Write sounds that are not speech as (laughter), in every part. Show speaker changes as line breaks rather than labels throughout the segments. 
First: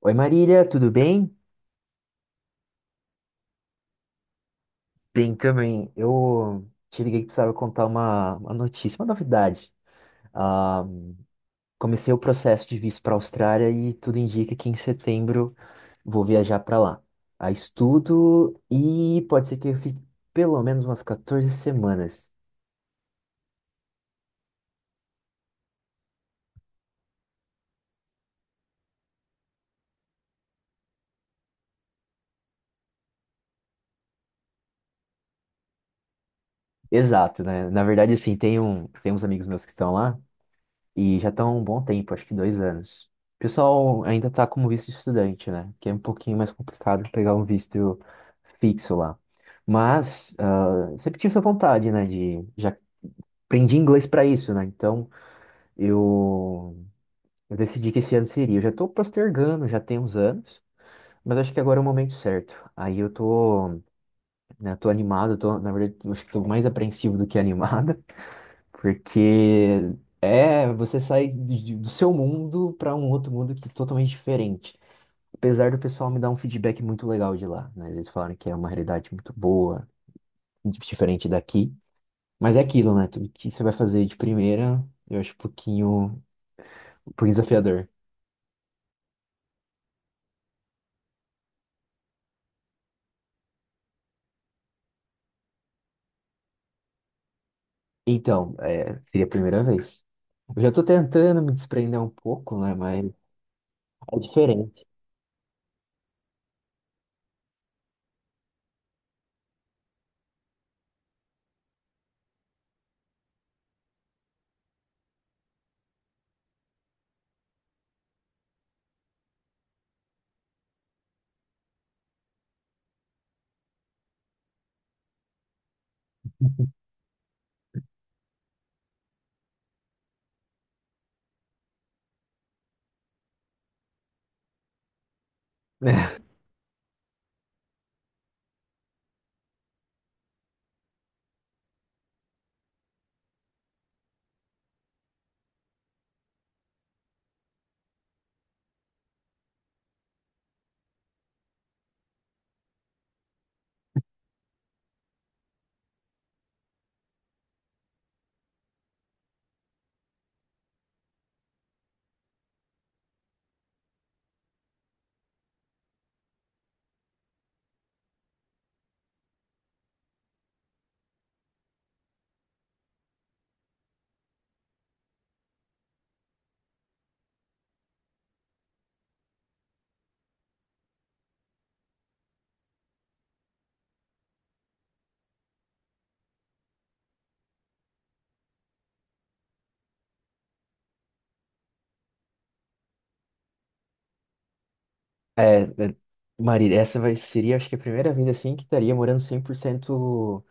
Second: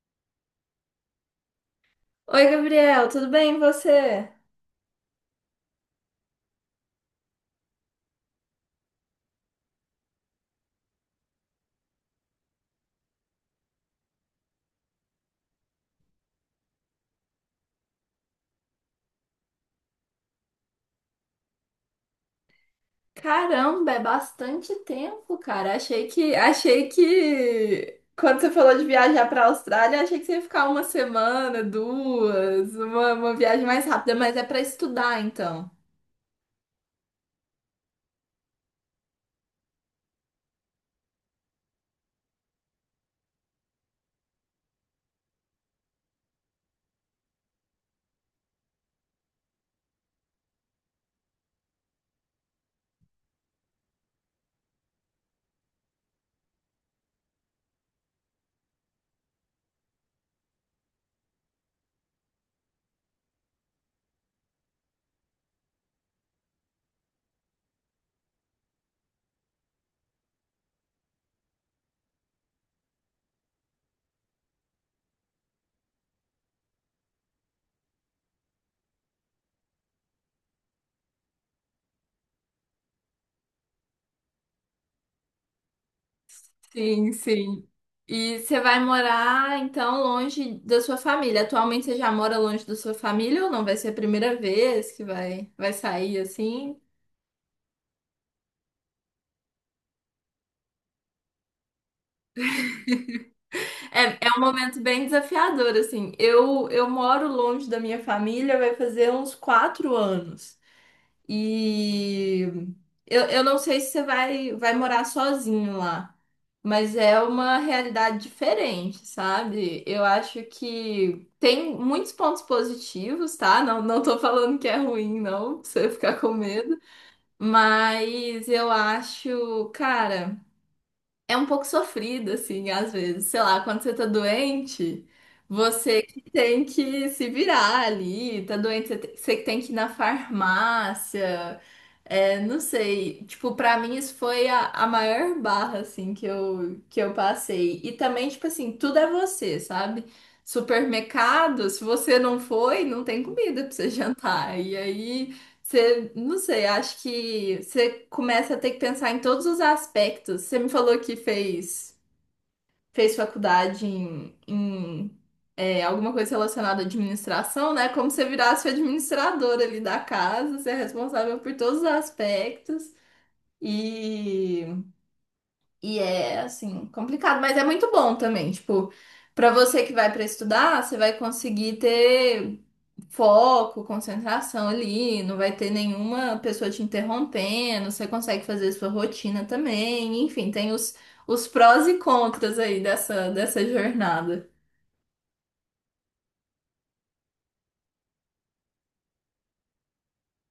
Oi, Marília, tudo bem?
Oi, Gabriel, tudo bem e você?
Bem também. Eu te liguei que precisava contar uma notícia, uma novidade. Ah, Comecei o processo de visto para a Austrália e tudo indica que em setembro vou viajar para lá. A estudo e pode ser que eu fique pelo menos umas 14 semanas.
Caramba, é bastante tempo, cara. Achei que quando você falou de viajar para a Austrália, achei que você ia ficar uma semana, duas, uma viagem mais rápida, mas é para estudar, então.
Exato, né? Na verdade, assim, tem uns amigos meus que estão lá. E já estão há um bom tempo, acho que 2 anos. O pessoal ainda está como visto estudante, né? Que é um pouquinho mais complicado pegar um visto fixo lá. Mas sempre tive essa vontade, né? De já aprendi inglês para isso, né? Então eu, eu decidi que esse ano seria. Eu já estou postergando, já tem uns anos, mas acho que agora é o momento certo. Aí eu tô, né, tô animado, tô, na verdade, eu acho que tô mais apreensivo do que (laughs) animado, porque é você sai do seu mundo para um outro mundo que é totalmente diferente. Apesar do pessoal me dar um feedback muito legal de lá, né? Eles falaram que é uma realidade muito boa, diferente daqui. Mas é aquilo, né? Tudo que você vai fazer de primeira, eu acho
Sim,
um pouquinho
sim.
desafiador.
E você vai morar então longe da sua família. Atualmente você já mora longe da sua família ou não? Vai ser a primeira vez que vai, vai sair assim?
Então, é, seria a primeira vez. Eu já tô tentando me desprender um pouco, né? Mas é
É, é um momento
diferente.
bem desafiador, assim. Eu moro longe da minha família, vai fazer uns quatro anos. E eu não sei se você vai, vai morar sozinho lá, mas é uma realidade diferente, sabe? Eu acho que tem muitos pontos positivos, tá? Não, não tô falando que é ruim, não, pra você ficar com medo. Mas eu acho, cara, é um pouco sofrido, assim, às vezes. Sei lá, quando você tá doente, você que
(laughs)
tem que se virar ali, tá doente, você que tem que ir na farmácia. É, não sei, tipo, pra mim isso foi a maior barra, assim, que eu passei. E também, tipo assim, tudo é você, sabe? Supermercado, se você não foi, não tem comida pra você (laughs) jantar. E aí. Você, não sei, acho que você começa a ter que pensar em todos os aspectos. Você me falou que fez faculdade em alguma coisa relacionada à administração, né? Como você virasse o administrador ali da casa, você é responsável por todos os aspectos. E, e é, assim, complicado, mas é muito bom também. Tipo, para você que vai para estudar, você vai conseguir ter foco, concentração ali, não vai ter nenhuma pessoa te interrompendo, você consegue fazer sua rotina também, enfim, tem os prós e contras aí dessa jornada.
É, é, Marília, essa vai, seria, acho que a primeira vez assim que estaria morando 100%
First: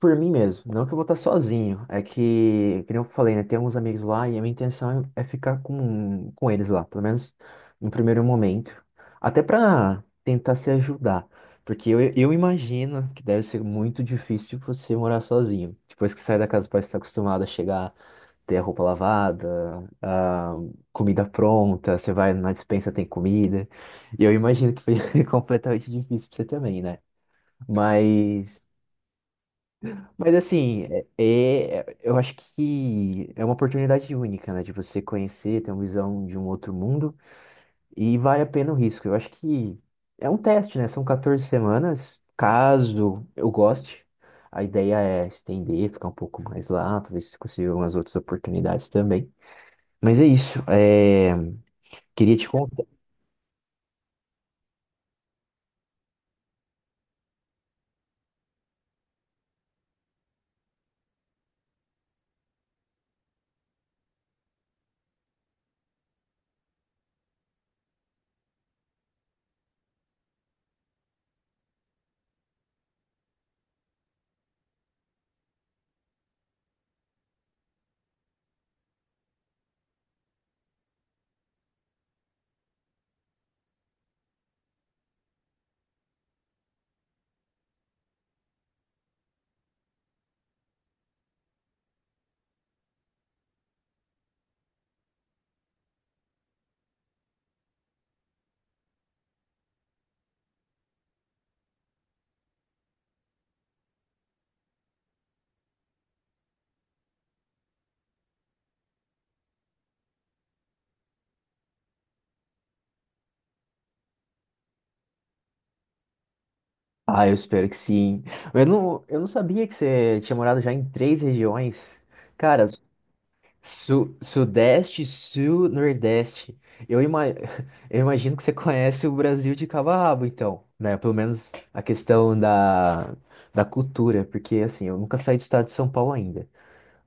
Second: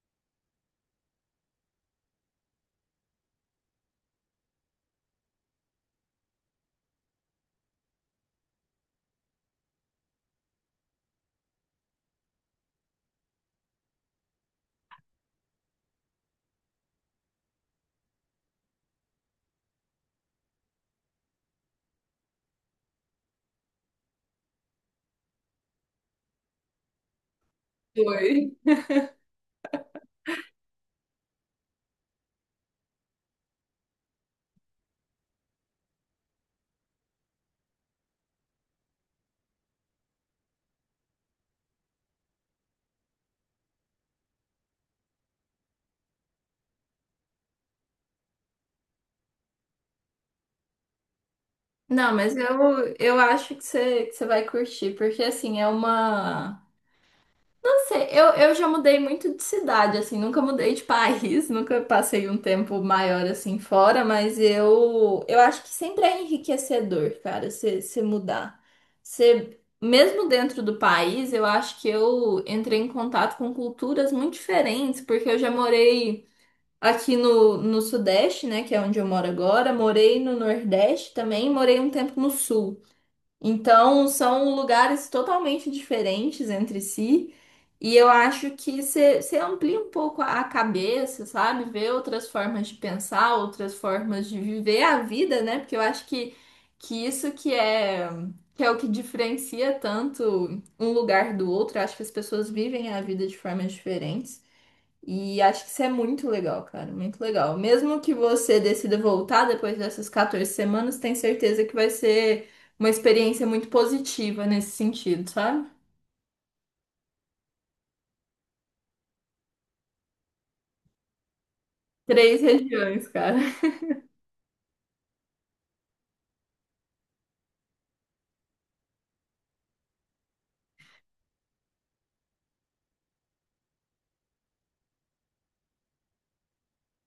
por mim mesmo, não que eu vou estar sozinho. É que, como eu falei, né? Tem uns amigos lá e a minha intenção é ficar com eles lá, pelo menos no primeiro momento. Até para tentar se ajudar. Porque eu imagino que deve ser muito difícil você morar sozinho. Depois que sai da casa, parece que está acostumado a chegar, ter a roupa lavada, a comida pronta, você vai na despensa, tem comida. E eu imagino que foi (laughs) completamente difícil pra você também, né?
Foi.
Mas. Mas assim, eu acho que é uma oportunidade única, né? De você conhecer, ter uma visão de um outro mundo e vale a pena o risco. Eu acho que é um teste, né? São 14 semanas. Caso eu goste, a ideia é estender, ficar um pouco mais lá, para ver se consigo umas outras oportunidades também. Mas é isso. É,
Não, mas
queria te contar.
eu acho que você vai curtir, porque assim, é uma. Não sei, eu já mudei muito de cidade, assim, nunca mudei de país, (laughs) nunca passei um tempo maior assim fora, mas eu acho que sempre é enriquecedor, cara, você mudar. Você, mesmo dentro do país, eu acho que eu entrei em contato com culturas muito diferentes, porque eu já morei aqui no Sudeste, né, que é onde eu moro agora, morei no Nordeste também, morei um tempo no Sul. Então, são lugares totalmente diferentes entre si, e eu acho que você amplia um pouco a cabeça, sabe? Ver outras formas de pensar, outras formas de viver a vida, né? Porque eu acho que isso que é o que diferencia tanto um lugar do outro. Eu acho que as pessoas vivem a vida de formas diferentes. E acho que isso é muito legal, cara, muito legal. Mesmo que você decida voltar depois dessas 14 semanas, tem certeza que vai ser uma experiência muito positiva nesse sentido, sabe?
Ah, eu espero que sim. Eu não sabia que você tinha morado já em três regiões.
Três
Cara,
regiões, cara. (laughs)
Sudeste, Sul, Nordeste. Eu, ima- (laughs) eu imagino que você conhece o Brasil de cabo a rabo, então, né? Pelo menos a questão da, da cultura, porque assim, eu nunca saí do estado de São Paulo ainda.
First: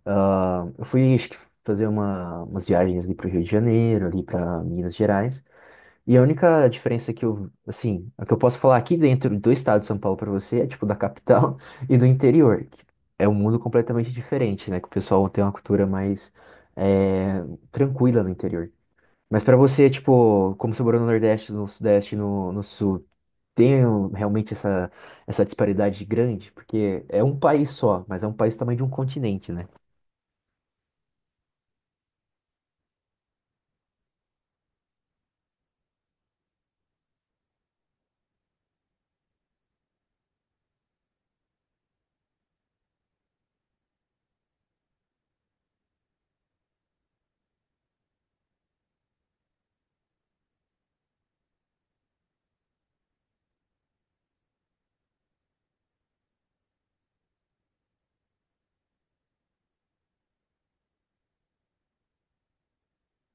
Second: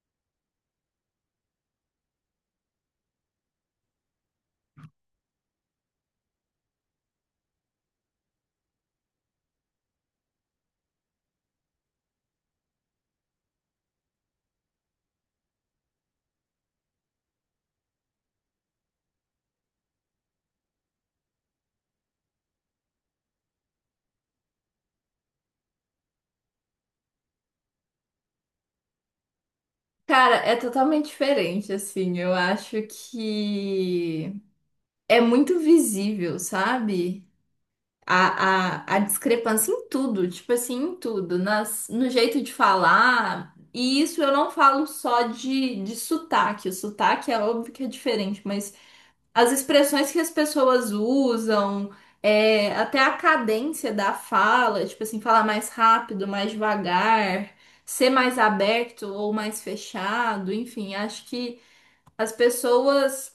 Ah, eu fui fazer uma, umas viagens ali para o Rio de Janeiro, ali para Minas Gerais. E a única diferença que eu, assim, a que eu posso falar aqui dentro do estado de São Paulo pra você é tipo da capital (laughs) e do interior, que é um mundo completamente diferente, né? Que o pessoal tem uma cultura mais é, tranquila no interior. Mas pra você, tipo, como você morou no Nordeste, no Sudeste, no Sul, realmente essa, essa disparidade grande? Porque é um país só, mas é um país também de um continente, né?
Cara, é totalmente diferente, assim. Eu acho que é muito visível, sabe? A discrepância em tudo, tipo assim, em tudo, nas, no jeito de falar. E isso eu não falo só de sotaque. O sotaque é óbvio que é diferente, mas as expressões que as pessoas usam, é, até a cadência da fala, tipo assim, falar mais rápido, mais devagar, ser mais aberto ou mais fechado, enfim, acho que as pessoas.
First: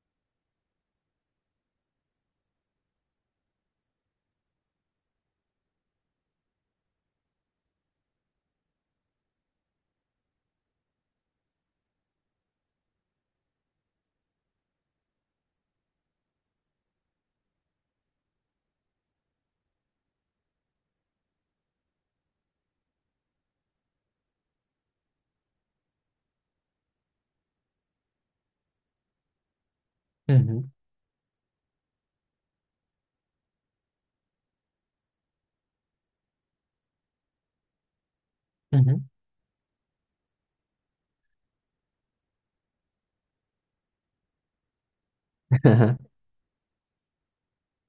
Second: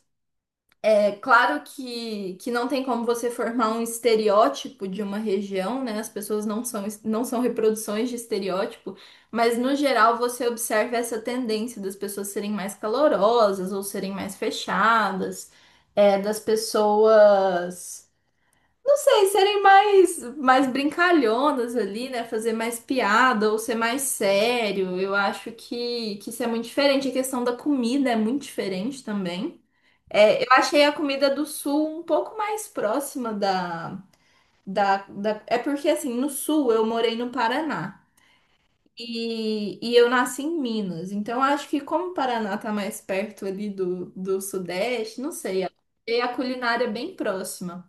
É claro que não tem como você formar um estereótipo de uma região, né? As pessoas não são reproduções de estereótipo, mas no geral você observa essa tendência das pessoas serem mais calorosas ou serem mais fechadas, é, das pessoas, não sei, serem mais brincalhonas ali, né? Fazer mais piada ou ser mais sério. Eu acho que isso é muito diferente. A questão da comida é muito diferente também. É, eu
(laughs)
achei a comida do sul um pouco mais próxima da- É porque, assim, no sul eu morei no Paraná
Uhum, uhum.
e eu nasci em Minas. Então, eu acho que como o Paraná tá mais perto ali do Sudeste, não sei, achei a culinária é bem próxima.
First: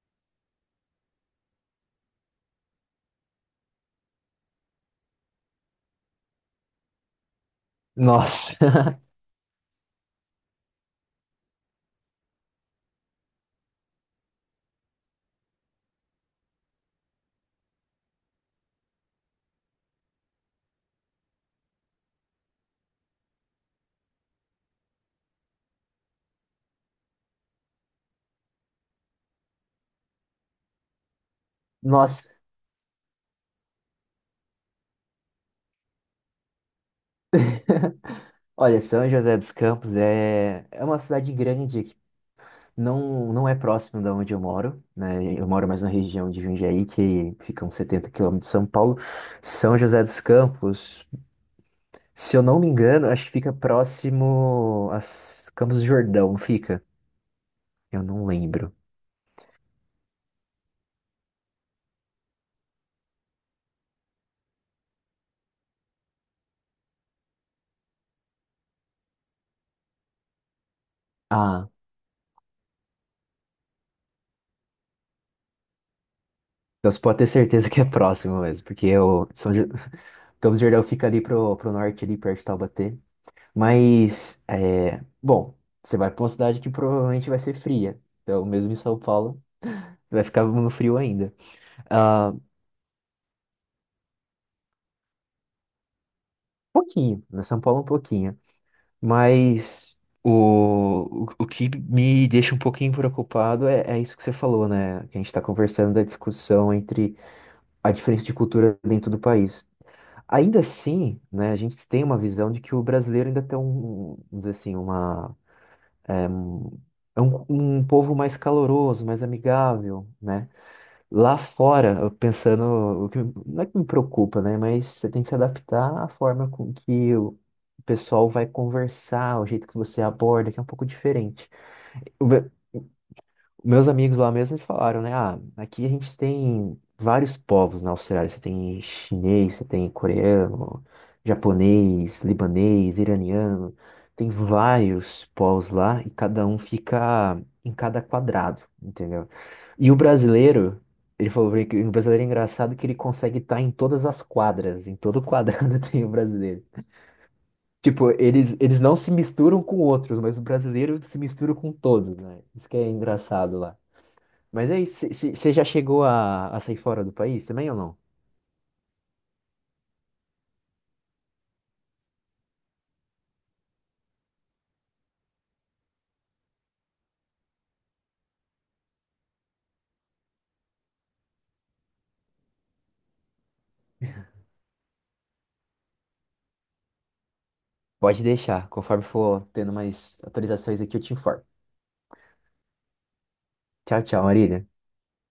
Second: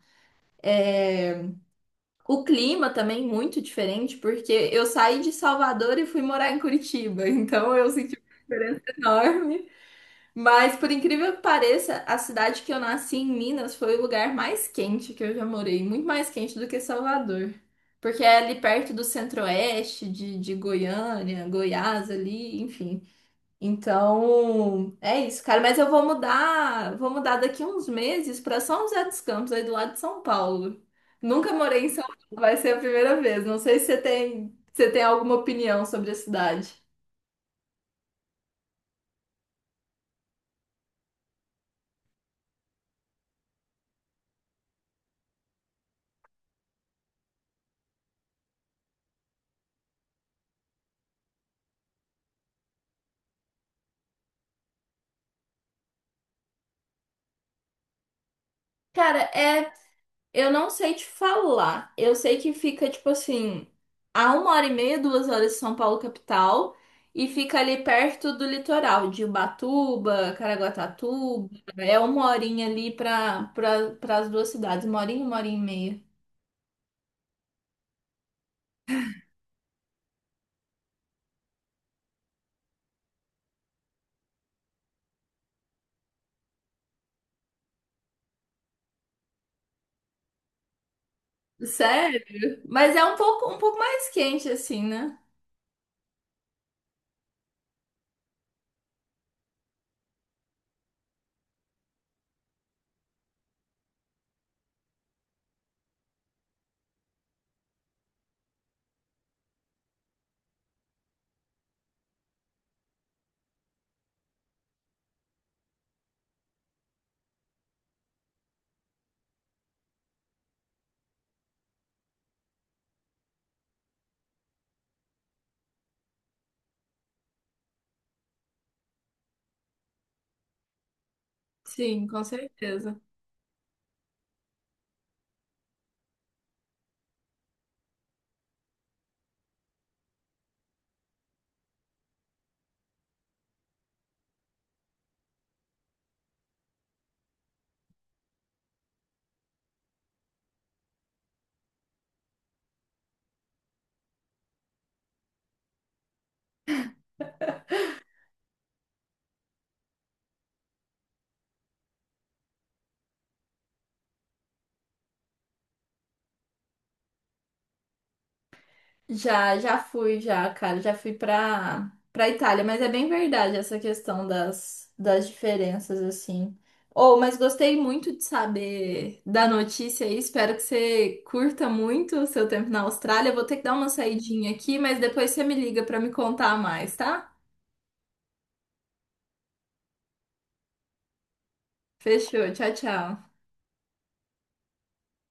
O clima também muito diferente, porque eu saí de Salvador e fui morar em Curitiba. (laughs) Então, eu senti uma
Nossa,
diferença
(laughs)
enorme. Mas, por incrível que pareça, a cidade que eu nasci em Minas foi o lugar mais quente que eu já morei, muito mais quente do que Salvador. Porque é ali perto do centro-oeste, de Goiânia, Goiás ali, enfim. Então, é isso, cara. Mas eu vou mudar daqui uns meses para São José dos Campos, aí do lado de São Paulo. Nunca morei em São Paulo,
nossa.
vai ser a primeira vez. Não sei se você tem, se você tem alguma opinião sobre a cidade.
Olha, São José dos Campos é uma cidade grande que não é próximo da onde eu moro, né? Eu moro mais na região de Jundiaí, que fica uns 70 quilômetros de São Paulo. São José dos Campos, se eu não me engano, acho que fica próximo a Campos do Jordão, fica? Eu não lembro.
Cara, é, eu não sei te falar. Eu sei que fica, tipo assim, a uma hora e meia, duas horas de São Paulo, capital, e fica ali perto do litoral, de Ubatuba, Caraguatatuba.
Ah,
É uma horinha ali pra pras duas cidades, uma horinha e meia.
então você pode ter certeza que é próximo mesmo, porque o Campos do Jordão fica ali pro norte, ali perto de Taubaté. Mas, é, bom, você vai para uma cidade que provavelmente vai ser fria. Então, mesmo em São Paulo, vai ficar no frio ainda.
Sério?
Ah,
Mas é um pouco mais quente, assim, né?
pouquinho, na São Paulo é um pouquinho. Mas o que me deixa um pouquinho preocupado é isso que você falou, né? Que a gente está conversando da discussão entre a diferença de cultura dentro do país. Ainda assim, né, a gente tem uma visão de que o brasileiro ainda tem um, vamos dizer assim, uma É é um povo mais caloroso, mais amigável, né? Lá fora, eu pensando, o que, não é que me preocupa, né? Mas você tem que se adaptar à forma com que o pessoal vai conversar, o jeito que você aborda, que é um pouco diferente.
Sim, com certeza.
Meus amigos lá mesmo, eles falaram, né? Ah, aqui a gente tem vários povos na Austrália. Você tem chinês, você tem coreano, japonês, libanês, iraniano. Tem vários povos lá e cada um fica em cada quadrado, entendeu? E o brasileiro, ele falou pra mim que o brasileiro é engraçado que ele consegue estar em todas as quadras, em todo quadrado (laughs) tem o brasileiro. Tipo, eles não se misturam com outros, mas o brasileiro se mistura com todos, né? Isso que é engraçado lá. Mas é isso. Você já chegou a sair fora do país também ou não?
Já, já fui, já, cara, já fui pra Itália, mas é bem verdade essa questão das diferenças, assim. Oh, mas gostei muito de saber da notícia aí, espero que você curta muito o seu tempo na Austrália. Vou ter que dar uma saidinha aqui, mas depois você me liga pra me contar mais, tá?
Pode deixar. Conforme for tendo mais atualizações aqui, eu te informo.
Fechou, tchau, tchau.
Tchau, tchau, Marília.